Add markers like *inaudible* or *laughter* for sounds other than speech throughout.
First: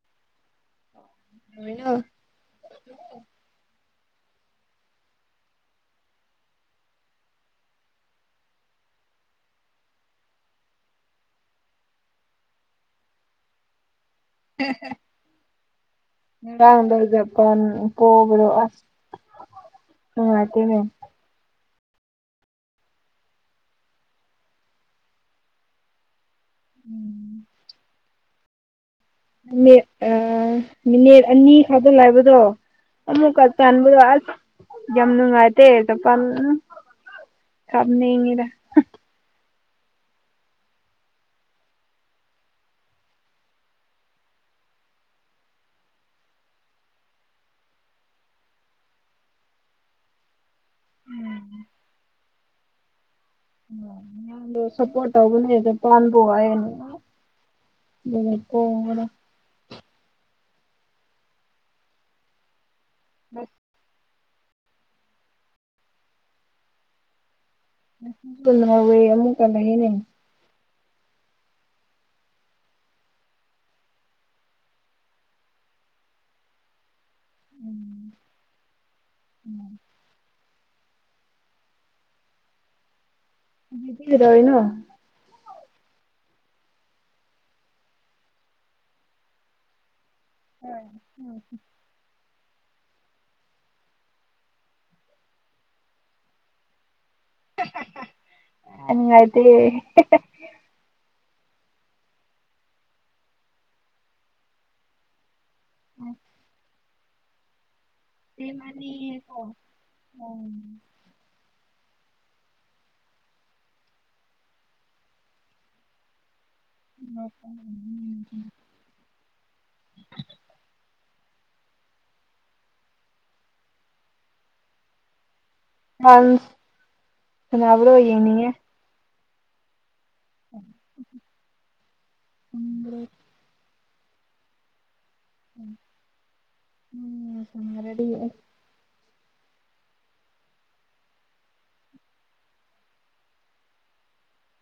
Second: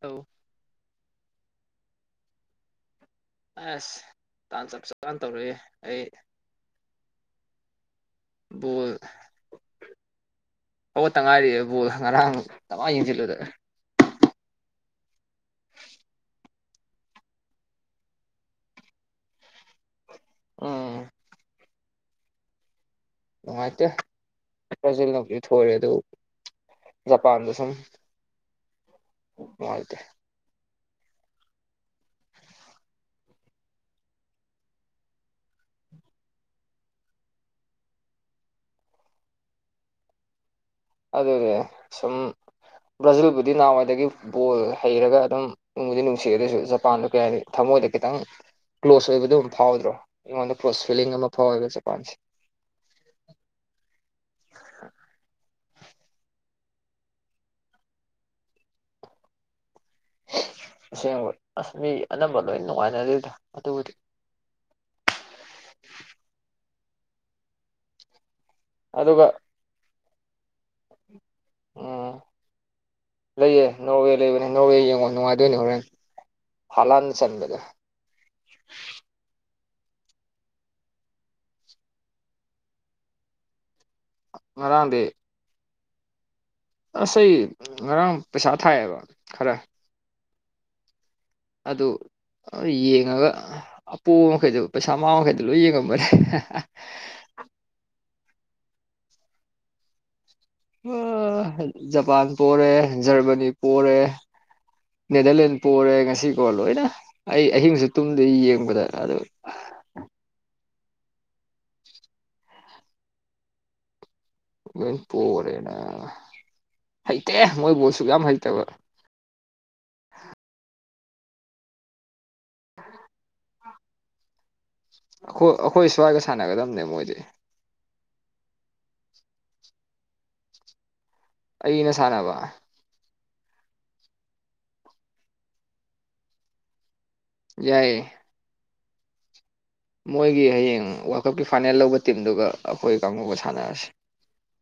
ꯍ ꯅ ꯑꯁ ꯇꯥꯟ ꯆꯞ ꯆꯞꯀꯥꯟ ꯇꯧꯔꯛꯏꯦ ꯑꯩ ꯕꯣꯜ ꯍꯧꯒꯠꯇ ꯉꯥꯏꯔꯤꯌꯦꯕꯣ ꯉꯔꯥꯡꯉꯥꯏ ꯌꯦꯡꯁꯤꯜꯂꯨꯗ ꯍ ꯉꯗꯔꯒꯝ ꯄꯕꯔꯣꯁ ꯑ ꯑꯗꯨꯗꯅꯦ ꯎꯝ ꯅꯨꯡꯉꯥꯏꯇꯦ ꯐꯖꯤꯂꯗꯤ ꯊꯣꯏꯔꯦ ꯑꯗꯨ ꯖꯄꯥꯟꯗ ꯁꯨꯝ ꯅꯨꯡꯉꯥꯏꯇꯦ ꯑ ꯃꯤꯅꯤꯠ ꯑꯅꯤ ꯈꯥꯗꯜꯂꯕꯗꯣ ꯑꯃꯨꯛꯀ ꯇꯥꯟꯕꯗꯣ ꯑꯁ ꯌꯥꯝꯝꯅꯨꯡꯉꯥꯏꯇ ꯆ ꯐ ꯈꯕꯉꯔ ꯑꯗꯗꯦ ꯁꯨꯝ ꯕ꯭ꯔꯥꯖꯤꯜꯕꯨꯗꯤ ꯅꯍꯥꯟꯋꯥꯏꯗꯒꯤ ꯕꯣꯜ ꯍꯩꯔꯒ ꯑꯗꯨꯝ ꯅꯨꯡꯗꯤ ꯅꯨꯡꯁꯤꯑꯗꯁꯨ ꯖꯄꯥꯟꯗ ꯀꯌꯥ ꯊꯝ ꯖ ꯀꯦꯇꯪ ꯀ꯭ꯂꯣꯁ ꯑꯣꯏꯕꯗ ꯑꯗꯨꯝ ꯐꯥꯎꯗ꯭ꯔꯣ ꯑꯩꯉꯣꯟꯗ ꯀ꯭ꯂꯣꯁ ꯐꯤꯂꯤꯡ ꯑꯃ ꯐꯥꯎꯋꯦꯕ ꯖꯄꯥꯟꯁꯦ ꯗ ꯁꯄꯣꯇꯕꯨꯅꯗ ꯄꯅ ꯄꯣꯅꯤ ꯗꯨꯨꯅꯦ ꯄꯣꯒꯔꯦ ꯑꯁꯦꯡꯕ ꯑꯁ ꯃꯤ ꯑꯅꯝꯕ ꯂꯣꯏ ꯅꯨꯡꯉꯥꯏꯅꯗꯦꯗ ꯑꯗꯨꯕꯨꯗꯤ ꯀꯨꯜ ꯍꯧꯏ ꯑꯗꯨꯒ ꯑꯃꯨꯛꯀ ꯂꯩꯌꯦꯅꯦ ꯑ ꯂꯩꯌꯦ ꯅꯣꯔꯋꯦ ꯂꯩꯕꯅꯦ ꯅꯣꯔꯋꯦ ꯌꯦꯡꯉꯣ ꯅꯨꯡꯉꯥꯏꯗꯣꯏꯅꯦ ꯍꯣꯔꯦꯟ ꯍꯥꯂꯥꯟ ꯆꯟꯕꯗ ꯍꯧꯖꯤꯛꯇꯤ ꯀꯩꯗꯧꯔꯤ ꯅꯣ ꯉꯔꯥꯡꯗꯤ ꯑꯁ ꯑꯩ ꯉꯔꯥꯡ ꯄꯩꯁꯥ ꯊꯥꯏꯑꯌꯦꯕ ꯈꯔ ꯎꯝ ꯎꯝ ꯑꯗꯨ ꯌꯦꯡꯉꯒ ꯑꯄꯣꯕ ꯃꯈꯩꯗ ꯄꯩꯁꯥ ꯃꯥꯥꯡ ꯃꯈꯩꯗ ꯂꯣꯏ ꯌꯦꯡꯉꯝꯕꯅꯦꯦ ꯅꯨꯡꯉꯥꯏꯇꯦ ꯖꯄꯥꯟ ꯄꯣꯔꯦ ꯖꯔꯃꯅꯤ ꯄꯣꯔꯦ ꯅꯦꯗꯔꯂꯦꯟ ꯄꯣꯔꯦ ꯉꯁꯤ ꯀꯣ ꯂꯣꯏꯅ ꯑꯩ ꯑꯍꯤꯡꯁꯨ ꯇꯨꯝꯗꯦ ꯌꯦꯡꯕꯗ ꯃꯥꯅꯤ ꯑꯗꯨ ꯀꯣ ꯎ ꯂꯣꯏ ꯄꯣꯔꯦꯅ ꯍꯩꯇꯦ ꯃꯣꯏꯕꯨꯣꯁꯨꯛ ꯌꯥꯝ ꯍꯩꯇꯕ *inaudible* ꯑꯈꯣꯏ ꯑꯈꯣꯏ ꯁ꯭ꯋꯥꯏꯒ ꯁꯥꯟꯅꯒꯝꯕꯅꯦ ꯃꯣꯏꯗꯤ ꯌꯦꯡꯅꯤꯉꯦ *inaudible* ꯑꯩꯅ ꯁꯥꯟꯅꯕ ꯎꯝ ꯌꯥꯏ ꯆꯨꯝꯒ꯭ꯔꯗꯤ ꯃꯣꯏꯒꯤ ꯍꯌꯦꯡ ꯋꯥꯜ ꯀꯞꯀꯤ ꯐꯥꯏꯅꯦꯜ ꯂꯧꯕ ꯇꯤꯝꯗꯨꯒ ꯑꯩꯈꯣꯏ ꯀꯥꯡꯒꯨ ꯁꯥꯟꯅꯔꯁꯤ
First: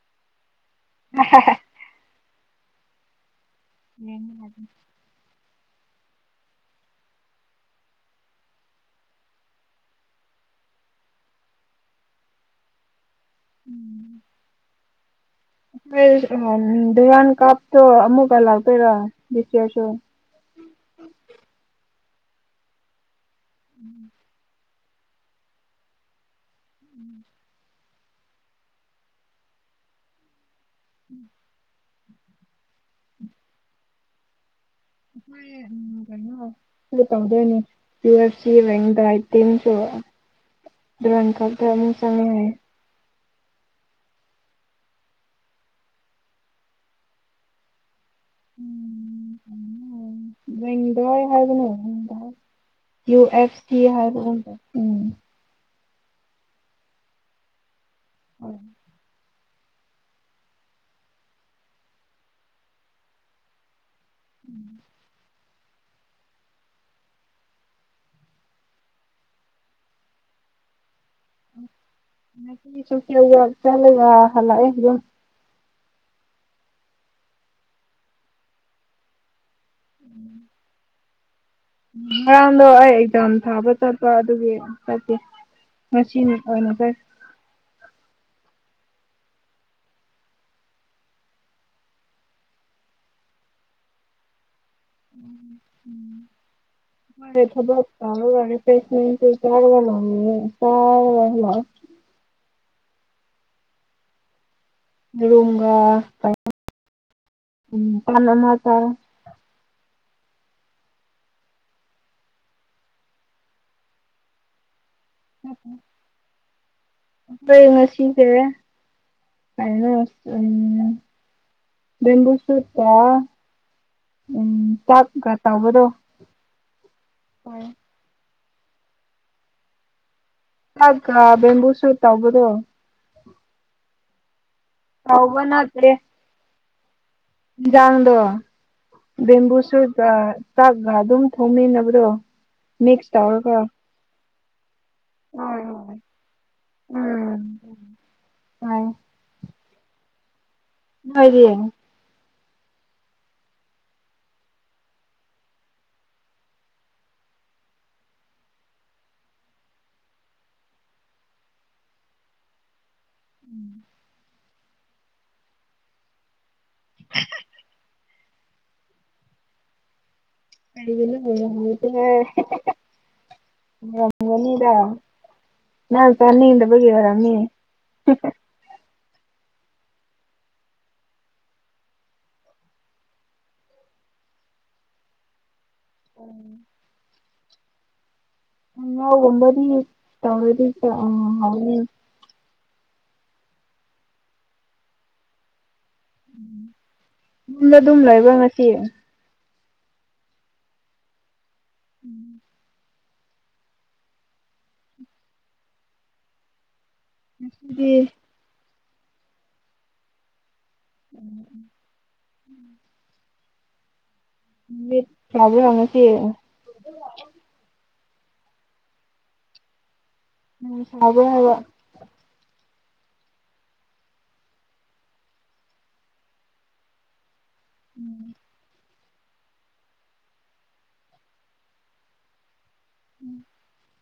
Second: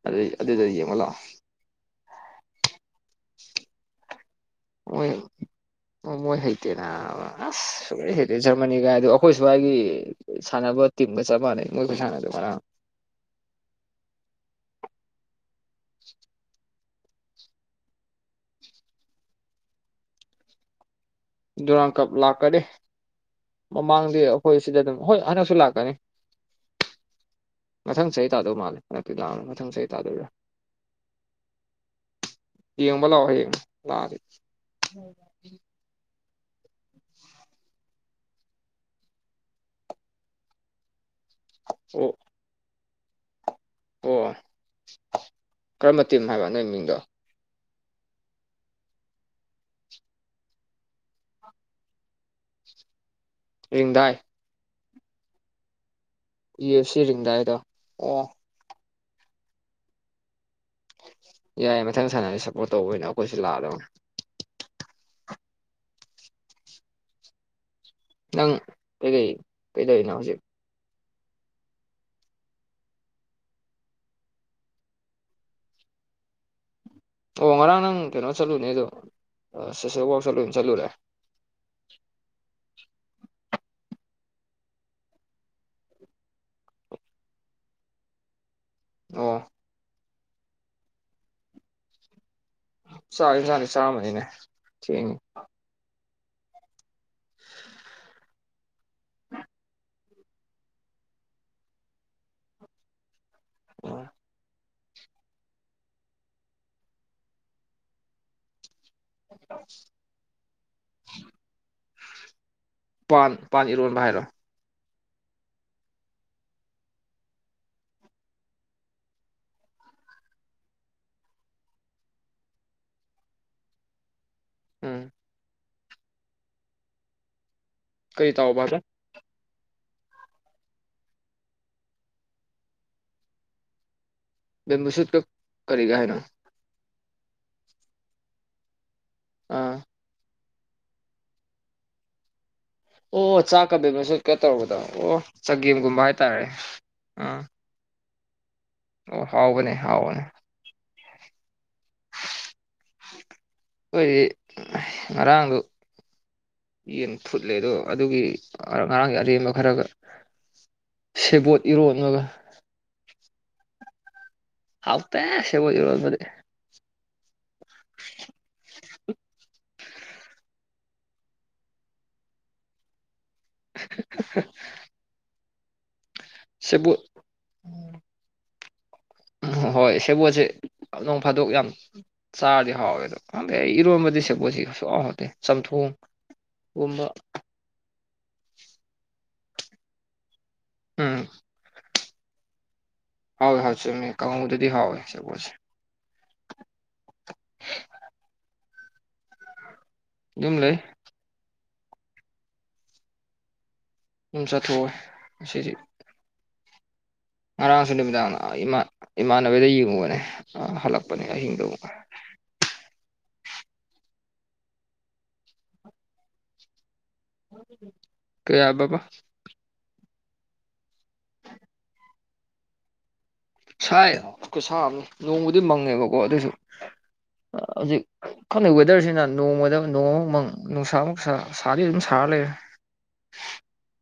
ꯑꯗ ꯑꯗꯨꯗ ꯌꯦꯡ ꯉꯣ *unintelligible* *unintelligible* ꯑꯣ ꯃꯣꯏ ꯍꯩꯇꯦ ꯅꯥꯕꯥ ꯑꯁ ꯁꯨꯛꯍꯩ ꯍꯩꯇꯦ ꯖꯔꯃꯅꯤꯒꯥꯏ ꯑꯗꯣ ꯑꯩꯈꯣꯏ ꯁꯋꯥꯏꯒꯤ ꯁꯥꯟꯅꯕ ꯇꯤꯝ ꯒꯥ ꯆꯞ ꯃꯥꯟꯅꯩ *unintelligible* ꯎꯝ *unintelligible* ꯌꯥꯟ ꯀꯥꯞꯇꯣ ꯑꯃꯨꯛꯀ ꯂꯥꯛꯇꯣꯏꯔ ꯗꯤꯁꯌꯥꯔꯁꯨ ꯗꯨꯔꯥꯟ ꯀꯞ ꯂꯥꯛꯀꯅꯤ ꯃꯃꯥꯡꯗꯤ ꯑꯩꯈꯣꯏ ꯁꯤꯗ ꯑꯗꯨꯝ ꯍꯣꯏ ꯍꯟꯗꯛꯁꯨ ꯂꯥꯛꯀꯅꯤ ꯎꯝ ꯃꯊꯪ ꯆꯍꯤ ꯇꯥꯗꯧ ꯃꯥꯜꯂꯦ ꯍꯟꯗꯛꯇꯤ ꯂꯥꯛꯑꯅꯤ ꯃꯊꯪ ꯆꯍꯤ ꯇꯥꯗꯣꯏꯔꯥ ꯎꯝ ꯌꯦꯡꯕ ꯂꯥꯛꯑꯣ ꯍ ꯌꯦꯡꯕ ꯂꯥꯛꯑꯗꯤ ꯍꯣꯏꯌꯦ ꯎꯝ ꯀꯩꯅꯣ ꯇꯧꯗꯦꯅꯦ ꯌꯨ ꯑꯦꯐ ꯁꯤ ꯔꯦꯡꯗꯇ ꯏꯤꯟꯁꯨꯣ ꯗꯨꯔꯟ ꯀꯞ ꯇ ꯑꯃꯨꯛ ꯑꯣ ꯆꯪꯉꯦ ꯑꯣ ꯀꯔꯝꯕ ꯇꯤꯝ ꯍꯥꯏꯕ ꯅꯣꯏ ꯃꯤꯡꯗꯣ *unintelligible* ꯍꯥꯏꯕꯅꯦ ꯌꯨ ꯑꯦꯁ ꯇꯤ ꯔꯤꯡꯗꯥꯏ ꯍꯥꯏꯕ ꯒꯨꯝ *unintelligible* ꯌꯥꯏ ꯃꯊꯪ ꯁꯥꯟꯅꯁ ꯁꯞꯄꯣꯔꯠ ꯇꯧꯕꯅ ꯑꯩꯈꯣꯏꯁꯨ ꯂꯥꯛꯗꯧꯅꯦ ꯎꯝ ꯅꯪ ꯀꯩꯀꯩ ꯀꯩꯗꯧꯔꯤꯅꯣ ꯍꯧꯖꯤꯛ ꯁꯨ ꯆꯠꯂꯒ ꯍꯜꯂꯛ ꯑꯗꯨꯝ ꯑꯣ ꯉꯔꯥꯡ ꯅꯪ ꯀꯩꯅꯣ ꯆꯠꯂꯨꯅꯦ ꯑꯗꯣ ꯁꯣꯁꯦꯜ ꯋꯥꯛ ꯆꯠꯂꯨ ꯆꯠꯂꯨꯔꯦ ꯉꯔꯥꯡꯗꯣ ꯑꯩ ꯑꯦꯛꯖꯥꯝ ꯊꯥꯕ ꯆꯠꯄ ꯑꯗꯨꯒꯤ ꯆꯠꯇꯦ ꯉꯁꯤꯅꯤ ꯑꯣꯏꯅ ꯀꯩ *inaudible* *unintelligible* ꯑꯣ ꯆꯔꯦ ꯆꯅ *inaudible* ꯆ ꯃꯅꯦ ꯊ ꯊꯕꯛꯥ ꯐꯦꯁ ꯆ ꯆ *inaudible* ꯑꯣ *inaudible* *inaudible* ꯄꯥꯟ ꯄꯥꯟ ꯏꯔꯣꯟꯕ ꯍꯥꯏꯔꯣ ꯃꯁꯤꯁꯦꯔꯦ ꯀꯅ ꯎꯝ ꯕꯨ ꯁꯠꯇ ꯎꯝ ꯎꯝ ꯆꯥꯛꯀ ꯇꯧꯕꯗꯣ ꯀꯩ ꯇꯣ ꯄꯔ ꯆꯥꯛꯀꯥ ꯕꯦꯝꯕꯨ ꯁꯨꯞꯀ ꯇꯧꯕꯗꯣ ꯕꯦꯝꯕꯨ ꯁꯨꯠꯀ ꯇꯧꯕ ꯅꯠꯇ꯭ꯔꯦ ꯀꯔꯤꯒ ꯍꯥꯏꯅꯣ ꯌꯥꯥꯡꯗꯣ ꯝꯕꯨ ꯑꯥ ꯁꯨꯔ *inaudible* ꯆꯥꯛꯒ ꯑꯗꯨꯝ ꯊꯣꯡꯃꯤꯟꯅꯕ꯭ꯔꯣ ꯑꯣ ꯆꯥꯛꯀ ꯕꯦꯝꯕꯨꯁꯨꯛꯀ ꯁꯨꯠꯀ ꯇꯧꯕꯗꯣ ꯑꯣ ꯎꯝ ꯆꯒꯦꯝꯒꯨꯝꯕ ꯍꯥꯏꯇꯥꯔꯦ ꯑꯥ ꯎꯝ ꯍꯣꯏ ꯑꯣ ꯍꯥꯎꯕꯅꯦ ꯍꯥꯎꯕꯅꯦ ꯑꯣꯏꯣꯏꯗꯤ ꯑꯣꯏꯣꯏ ꯃꯔꯔꯒꯨ ꯌꯦꯟ ꯐꯨꯠꯂꯦ ꯑꯗꯣ ꯑꯗꯨꯒꯤ ꯉꯔꯥꯡꯒꯤ ꯑꯔꯦꯝꯕ ꯈꯔꯒ ꯁꯦꯕꯣꯠ ꯏꯔꯣꯂꯒ ꯎꯝ ꯍꯥꯥꯎꯇ ꯁꯦꯕ ꯔꯣꯖ *inaudible* *inaudible* ꯍꯥꯏꯒꯅ ꯍ ꯍꯅꯤꯗ ꯅꯅꯥ ꯀꯅꯗ ꯁꯦꯕꯣꯠ ꯒꯕꯔꯝꯅꯤ ꯎꯝ ꯍꯣꯏ ꯁꯦꯕꯣꯠꯁꯦ ꯅꯣꯡ ꯐꯥꯗꯣꯛ ꯌꯥꯝ ꯆꯥꯔꯗꯤ ꯍꯥꯎꯋꯦꯗ ꯏꯔꯣꯟꯕꯗꯤꯁꯦꯄꯣꯁꯤ ꯆꯊꯣꯛ ꯑꯣ ꯀꯨꯝꯕ ꯎ ꯋꯥꯝꯕꯗꯤ ꯇꯔꯤ ꯍꯥꯎꯣꯏ ꯍꯥꯎ ꯆꯃꯤ ꯀ ꯑꯗꯨꯗꯤ ꯍꯥꯎ ꯆꯀꯣꯦ ꯌꯨꯝꯗ ꯑꯗꯨꯝ ꯂꯩꯣꯏꯕ ꯉꯁꯤ ꯝ ꯂꯩ ꯎꯝ ꯨꯝ ꯆꯥꯊꯣꯛꯑꯦ ꯑꯁꯤꯗꯤ ꯉꯁꯤꯗꯤ ꯉꯔꯥꯡꯁꯨ ꯅꯨꯃꯤꯗꯥꯡ ꯏꯃꯥꯟꯕꯤꯗ ꯌꯦꯡꯉꯨꯕꯅꯦ ꯑ ꯍꯂꯛꯄꯅꯤ ꯍꯤꯡꯗꯎ ꯎ ꯐ꯭ꯔꯕ ꯍꯧꯪꯅꯁꯤ ꯀꯌꯥ ꯄꯕꯥ ꯎꯝ ꯐꯕꯕ ꯁꯥꯏ ꯁꯥꯕꯅꯤ ꯅꯣꯡꯃꯗꯤ ꯃꯪꯉꯦꯕꯀꯣ ꯑꯗꯨꯁꯨ ꯍꯧꯖꯤꯛꯅ ꯋꯦꯗꯔꯁꯤ ꯑꯗꯨꯅ ꯅꯣꯡꯃꯗ ꯅꯣꯡꯃꯨꯛ ꯃꯪ ꯅꯨꯡꯁꯥ ꯑꯃꯨꯛ ꯁꯥ ꯁꯥꯗꯤ ꯑꯗꯨꯝ ꯁꯥꯔ ꯂꯩꯔꯦ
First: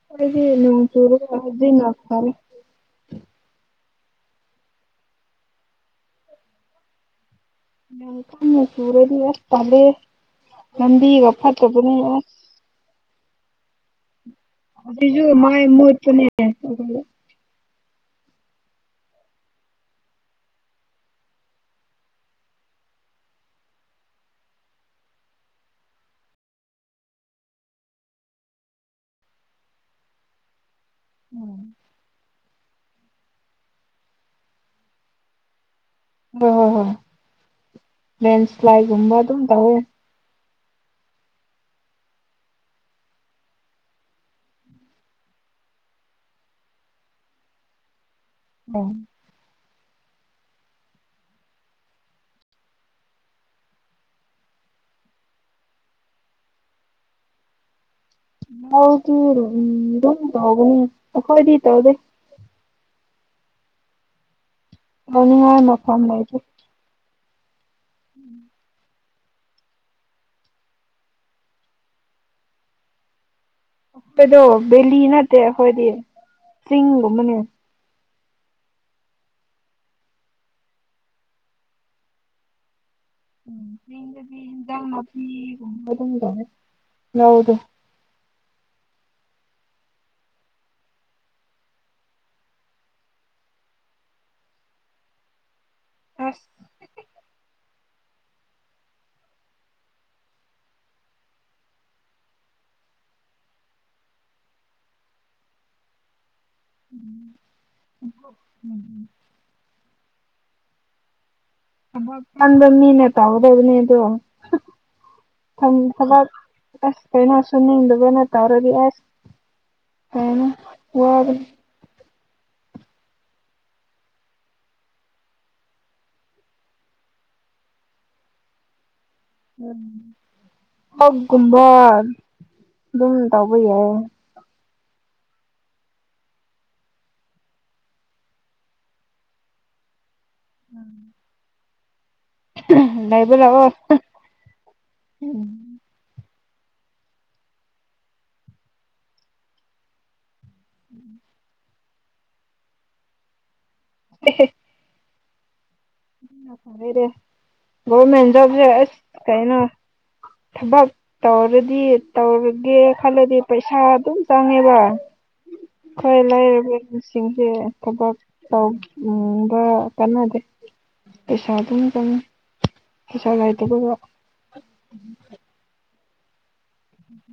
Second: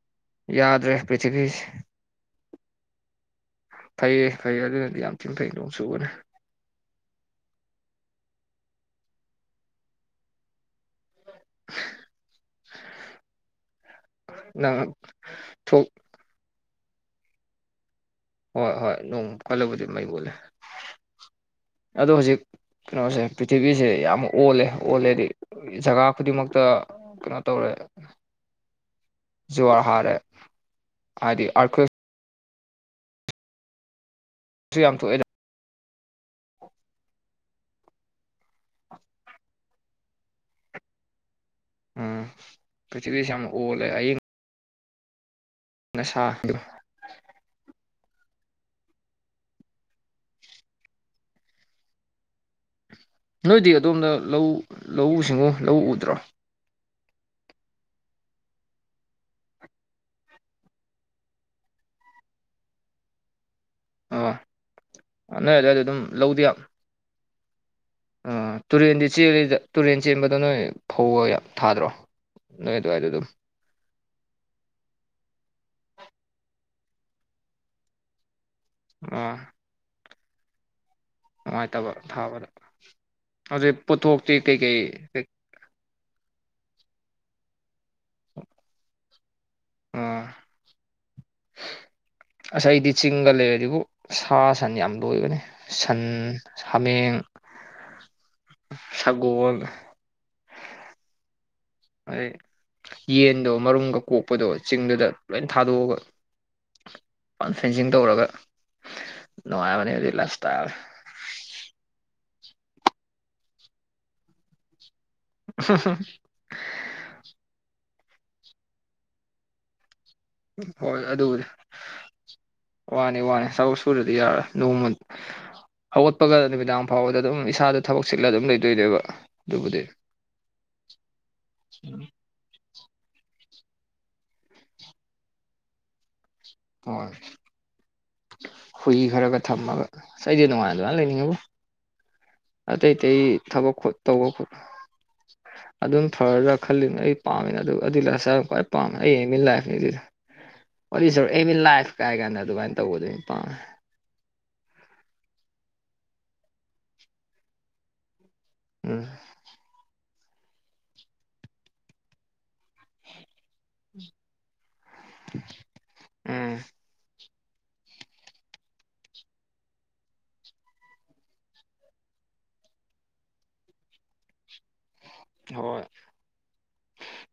ꯍꯥꯏꯗꯤ ꯅꯨ ꯌꯥꯗ꯭ꯔꯦ ꯇ ꯄ꯭ꯔꯤꯊꯤꯕꯤꯁꯦ ꯍꯤꯟ ꯂ ꯇꯔꯦ ꯐꯩꯌꯦ ꯐꯩꯌꯦ ꯑꯗꯨꯅꯗꯤ ꯌꯥꯝ ꯊꯤꯟ ꯊꯩꯗꯣꯡ ꯁꯨꯕꯅꯦ ꯃꯀꯅ ꯁꯨꯔꯦ ꯇꯦ ꯂꯕꯤꯒ ꯐꯠꯇꯕꯨꯅꯤꯑꯣ ꯅꯪ ꯖꯨ ꯃꯥꯥꯏ ꯊꯣꯛ ꯃꯄꯅꯦ ꯍꯣꯏ ꯍꯣꯏ ꯅꯣꯡ ꯀꯜꯂꯕꯨꯗꯤ ꯃꯩ ꯎꯨꯠꯂꯦ ꯑꯗꯣ ꯍꯧꯖꯤꯛ ꯀꯩꯅꯣꯁꯦ ꯄ꯭ꯔꯤꯊꯤꯕꯤꯁꯦ ꯌꯥꯝ ꯑꯣꯜꯂꯦ ꯑꯣꯜꯂꯦꯗꯤ ꯖꯒꯥ ꯈꯨꯗꯤꯡꯃꯛꯇ ꯀꯩꯅꯣ ꯇꯧꯔꯦ ꯋꯥ ꯍꯥꯥ ꯍꯥꯏꯗꯤ ꯑꯈ ꯌꯥꯝ ꯊꯣꯛꯑꯦ ꯍ ꯍꯣꯏ ꯍꯣꯏ ꯂꯁ꯭ꯂꯥꯏꯒꯕ ꯑꯗꯨꯝ ꯇ ꯍꯌꯦ ꯎꯝ ꯄꯊꯕꯤꯁ ꯑꯃ ꯑꯣꯂꯦ ꯑꯩ ꯑꯁ ꯎꯝ ꯅꯣꯏꯗꯤ ꯑꯗꯣꯝꯗ ꯂꯧ ꯂꯧꯎ ꯁꯤꯡꯎ ꯂꯧ ꯎꯗ꯭ꯔꯣ ꯍꯎ ꯑꯗꯨ ꯎꯝ ꯑꯗꯨ ꯍꯒꯈꯣꯏꯗꯤ ꯇꯧꯗꯦ ꯑ ꯅꯣꯏ ꯇꯧꯅꯤꯡꯉꯥꯏ ꯑꯗꯨꯏꯗ ꯑꯗꯨꯝ ꯃꯐꯝ ꯂꯩꯇꯦ ꯂꯧꯗꯤ ꯑ ꯇꯨꯔꯤꯦꯟꯗꯤ ꯏ ꯆꯦꯜꯂꯤꯗ ꯇꯨꯔꯦꯟ ꯆꯦꯟꯕꯗ ꯅꯣꯏ ꯐꯧꯔ ꯌꯥꯝ ꯊꯥꯗ꯭ꯔꯣ ꯅꯣꯏ ꯑꯗꯨꯋꯥꯏꯗ ꯑꯗꯨꯝ ꯑꯈꯣꯏꯗꯣ ꯕꯦꯂꯤ ꯅꯠꯇꯦ ꯑꯩꯈꯣꯏꯗꯤ ꯆꯤꯡꯒꯨꯝꯕꯅꯦ ꯑ ꯅꯨꯡꯉꯥꯏꯇꯕ ꯊꯥꯕꯗ ꯎ ꯑꯗꯨꯗꯩ ꯄꯣꯠꯊꯣꯛꯇꯤ ꯀꯩꯀꯩ ꯃꯤꯗꯥꯅ ꯐ ꯑꯗꯨꯗꯦ ꯌꯥꯎꯗ ꯎꯝ ꯉꯁꯥꯏꯗꯤ ꯆꯤꯡꯒ ꯂꯩꯔꯗꯤꯕꯨ ꯁꯥ ꯁꯟ ꯌꯥꯝ ꯂꯣꯏꯕꯅꯦ ꯁꯟ ꯑꯁ ꯁꯥꯃꯦꯡ ꯁꯒꯣꯜ ꯍꯥꯏꯩ ꯌꯦꯟꯗꯣ ꯃꯔꯨꯝꯒ ꯀꯣꯛꯄꯗꯣ ꯆꯤꯡꯗꯨꯗ ꯂꯣꯏ ꯊꯥꯗꯣꯛꯑꯒ ꯐꯦꯟꯁꯤꯡ ꯇꯧꯔꯒ ꯅꯨꯡꯉꯥꯏꯕꯅꯦꯕꯗꯤ ꯂꯥꯏꯞ ꯏꯁꯇꯥꯏꯜ ꯆꯗ ꯃꯤꯅꯦ ꯇꯧꯗ ꯑꯗꯨꯅꯤ ꯑꯗꯨ ꯊ ꯊꯕꯛ ꯑꯁ ꯀꯩꯅꯣꯁꯨꯅꯤꯡꯗꯕꯅ ꯇꯧꯔꯗꯤ ꯑꯁ ꯍꯥꯏꯅ ꯍꯣꯏ ꯋꯥꯗ ꯑꯗꯨꯕꯨꯗꯤ ꯋꯥꯅꯤ ꯋꯥꯅꯤ ꯁꯔ ꯁꯨꯔꯗꯤ ꯌꯥꯔꯣꯏ ꯅꯣꯡꯃ ꯍꯧꯒꯠꯄꯒ ꯅꯨꯃꯤꯗꯥꯡ ꯐꯥꯎꯕꯗ ꯑꯗꯨꯝ ꯏꯁꯥꯗ ꯊꯕꯛ ꯆꯤꯠꯂꯒ ꯑꯗꯨꯝ ꯂꯩꯗꯣꯏꯗꯣꯏꯕ ꯎꯝ ꯍꯧ ꯀꯨꯝꯕꯜ ꯑꯗꯨꯝ ꯇꯧꯕ ꯌꯥꯦ ꯍꯣꯏ ꯍꯨꯏ ꯈꯔꯒ ꯊꯝꯃꯒ ꯁꯩ ꯑꯗꯨ ꯃꯥꯉ ꯑꯗꯨ ꯃꯥ ꯂꯩꯅꯤꯡꯉꯕꯨ ꯑꯇꯩ ꯑꯇꯩ ꯂꯩꯕ ꯂꯥꯛꯑꯣ ꯊꯕꯛꯣ ꯇꯧꯕ ꯈꯣꯠꯄ ꯎꯝ ꯑꯗꯨꯝ ꯐꯔ ꯈꯜꯂꯤꯕꯅ ꯑꯩ ꯄꯥꯝꯃꯦꯅ ꯑꯗꯨ ꯑꯗꯨ ꯂꯁ ꯈ꯭ꯋꯥꯏ ꯄꯥꯝꯃꯦ ꯑꯩ ꯃꯤꯟ ꯂꯥꯏꯐꯅꯤ ꯑꯗꯨꯗꯤ ꯑꯣ ꯑ ꯏꯟ ꯂꯥꯏꯐ ꯀꯥꯏ ꯀꯥꯟꯗ ꯑꯗꯨꯃꯥꯏꯅ ꯇꯧꯕꯗꯩꯅ ꯄꯥꯝꯃꯦ ꯍ ꯂꯩꯔꯦ ꯒꯣꯔꯃꯦꯟ ꯖꯣꯕꯁꯦ ꯑꯁ ꯎꯝ ꯀꯩꯅꯣ ꯊꯕꯛ ꯇꯧꯔꯗꯤ ꯇꯧꯔꯒꯦ ꯈꯜꯂꯗꯤ ꯄꯩꯁꯥꯗꯨꯣ ꯆꯉꯦꯕ ꯀꯣꯏ ꯂꯩ ꯎꯝ ꯁꯤꯡꯁꯦ ꯊꯕꯛ ꯇꯧꯕ ꯀꯥꯟꯅꯗꯦ ꯄꯩꯁꯥ ꯑꯗꯨꯝ ꯀꯅꯤ ꯄꯩꯁꯥ ꯂꯥꯏꯇꯕ ꯍꯣꯏ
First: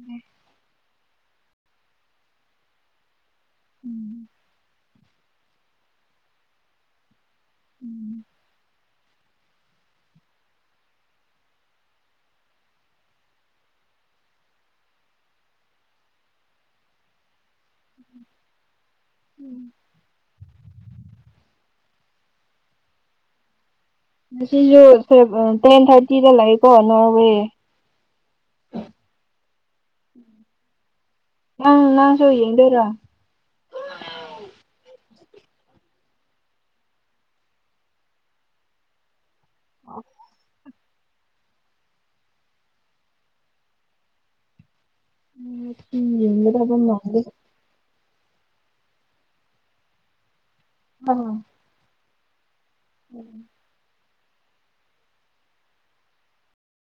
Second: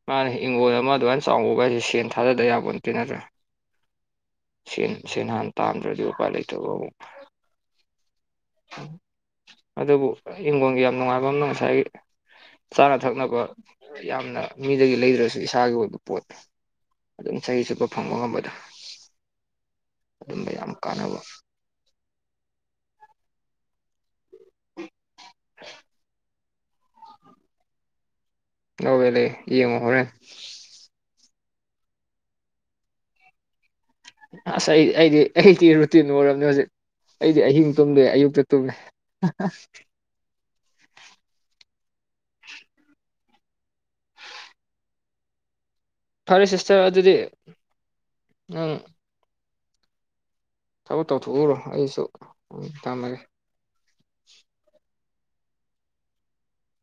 ꯃꯥꯅꯦ ꯏꯪꯒꯣꯜ ꯑꯃ ꯑꯗꯨꯥꯏꯅ ꯆꯥꯎꯕ ꯀ ꯍꯥꯏꯁꯦ ꯁꯦꯟ ꯊꯥꯗꯗꯕ ꯌꯥꯕ ꯅꯠꯇꯦ ꯅꯠꯇ꯭ꯔꯥ ꯎꯝ ꯁꯦꯟꯍꯥꯟ ꯇꯥꯝꯗ꯭ꯔꯗꯤ ꯎꯄꯥꯏ ꯂꯩꯇꯕ ꯑꯃꯨꯛ ꯎꯝ ꯑꯗꯨꯕꯨ ꯍꯤꯡꯈꯣꯟꯜꯒꯤ ꯌꯥꯝ ꯅꯨꯡꯉꯥꯏꯕ ꯑꯃꯅ ꯉꯁꯥꯏꯒꯤ ꯆꯥꯅ ꯊꯛꯅꯕ ꯌꯥꯝꯅ ꯃꯤꯗꯒꯤ ꯂꯩꯗ꯭ꯔꯁꯨ ꯏꯁꯥꯒꯤ ꯑꯣꯏꯕ ꯄꯣꯠ ꯑꯗꯨꯝ ꯆꯍꯤ ꯆꯨꯞꯄ ꯐꯪꯕ ꯉꯝꯕꯗꯣ ꯑꯗꯨꯝꯕ ꯌꯥꯝ ꯀꯥꯟꯅꯕ ꯉꯁꯨ ꯇꯦꯟ ꯊꯥꯔꯇꯤꯗ ꯂꯥꯛꯑꯦꯀꯣ ꯅꯣꯔꯋꯦ ꯑꯣꯕꯦ ꯂꯩ ꯏ ꯃ ꯍꯔꯦ ꯑꯪ ꯅꯪ ꯆꯏꯦꯗꯔ ꯑꯁ ꯑꯩꯗꯤ ꯑꯩꯗꯤ ꯑꯩꯗꯤ ꯔꯨꯇꯤꯟ ꯑꯣꯏꯔꯕꯅꯦ ꯍꯧꯖꯤꯛ ꯑꯩꯗꯤ ꯑꯍꯤꯡ ꯇꯨꯝꯗꯣꯏ ꯑꯌꯨꯛꯇ ꯇꯨꯝꯃꯦ ꯎꯝ ꯐꯔꯦ ꯌꯦꯡꯒꯗꯕ ꯁꯤꯁꯇꯔ ꯑꯗꯨꯗꯤ ꯃꯥꯟꯗꯦ ꯑꯪ ꯊꯕꯛ ꯑꯥ ꯇꯧꯊꯣꯛꯎꯔꯣ ꯑꯩꯁꯨ ꯎꯝ ꯊꯃꯒꯦ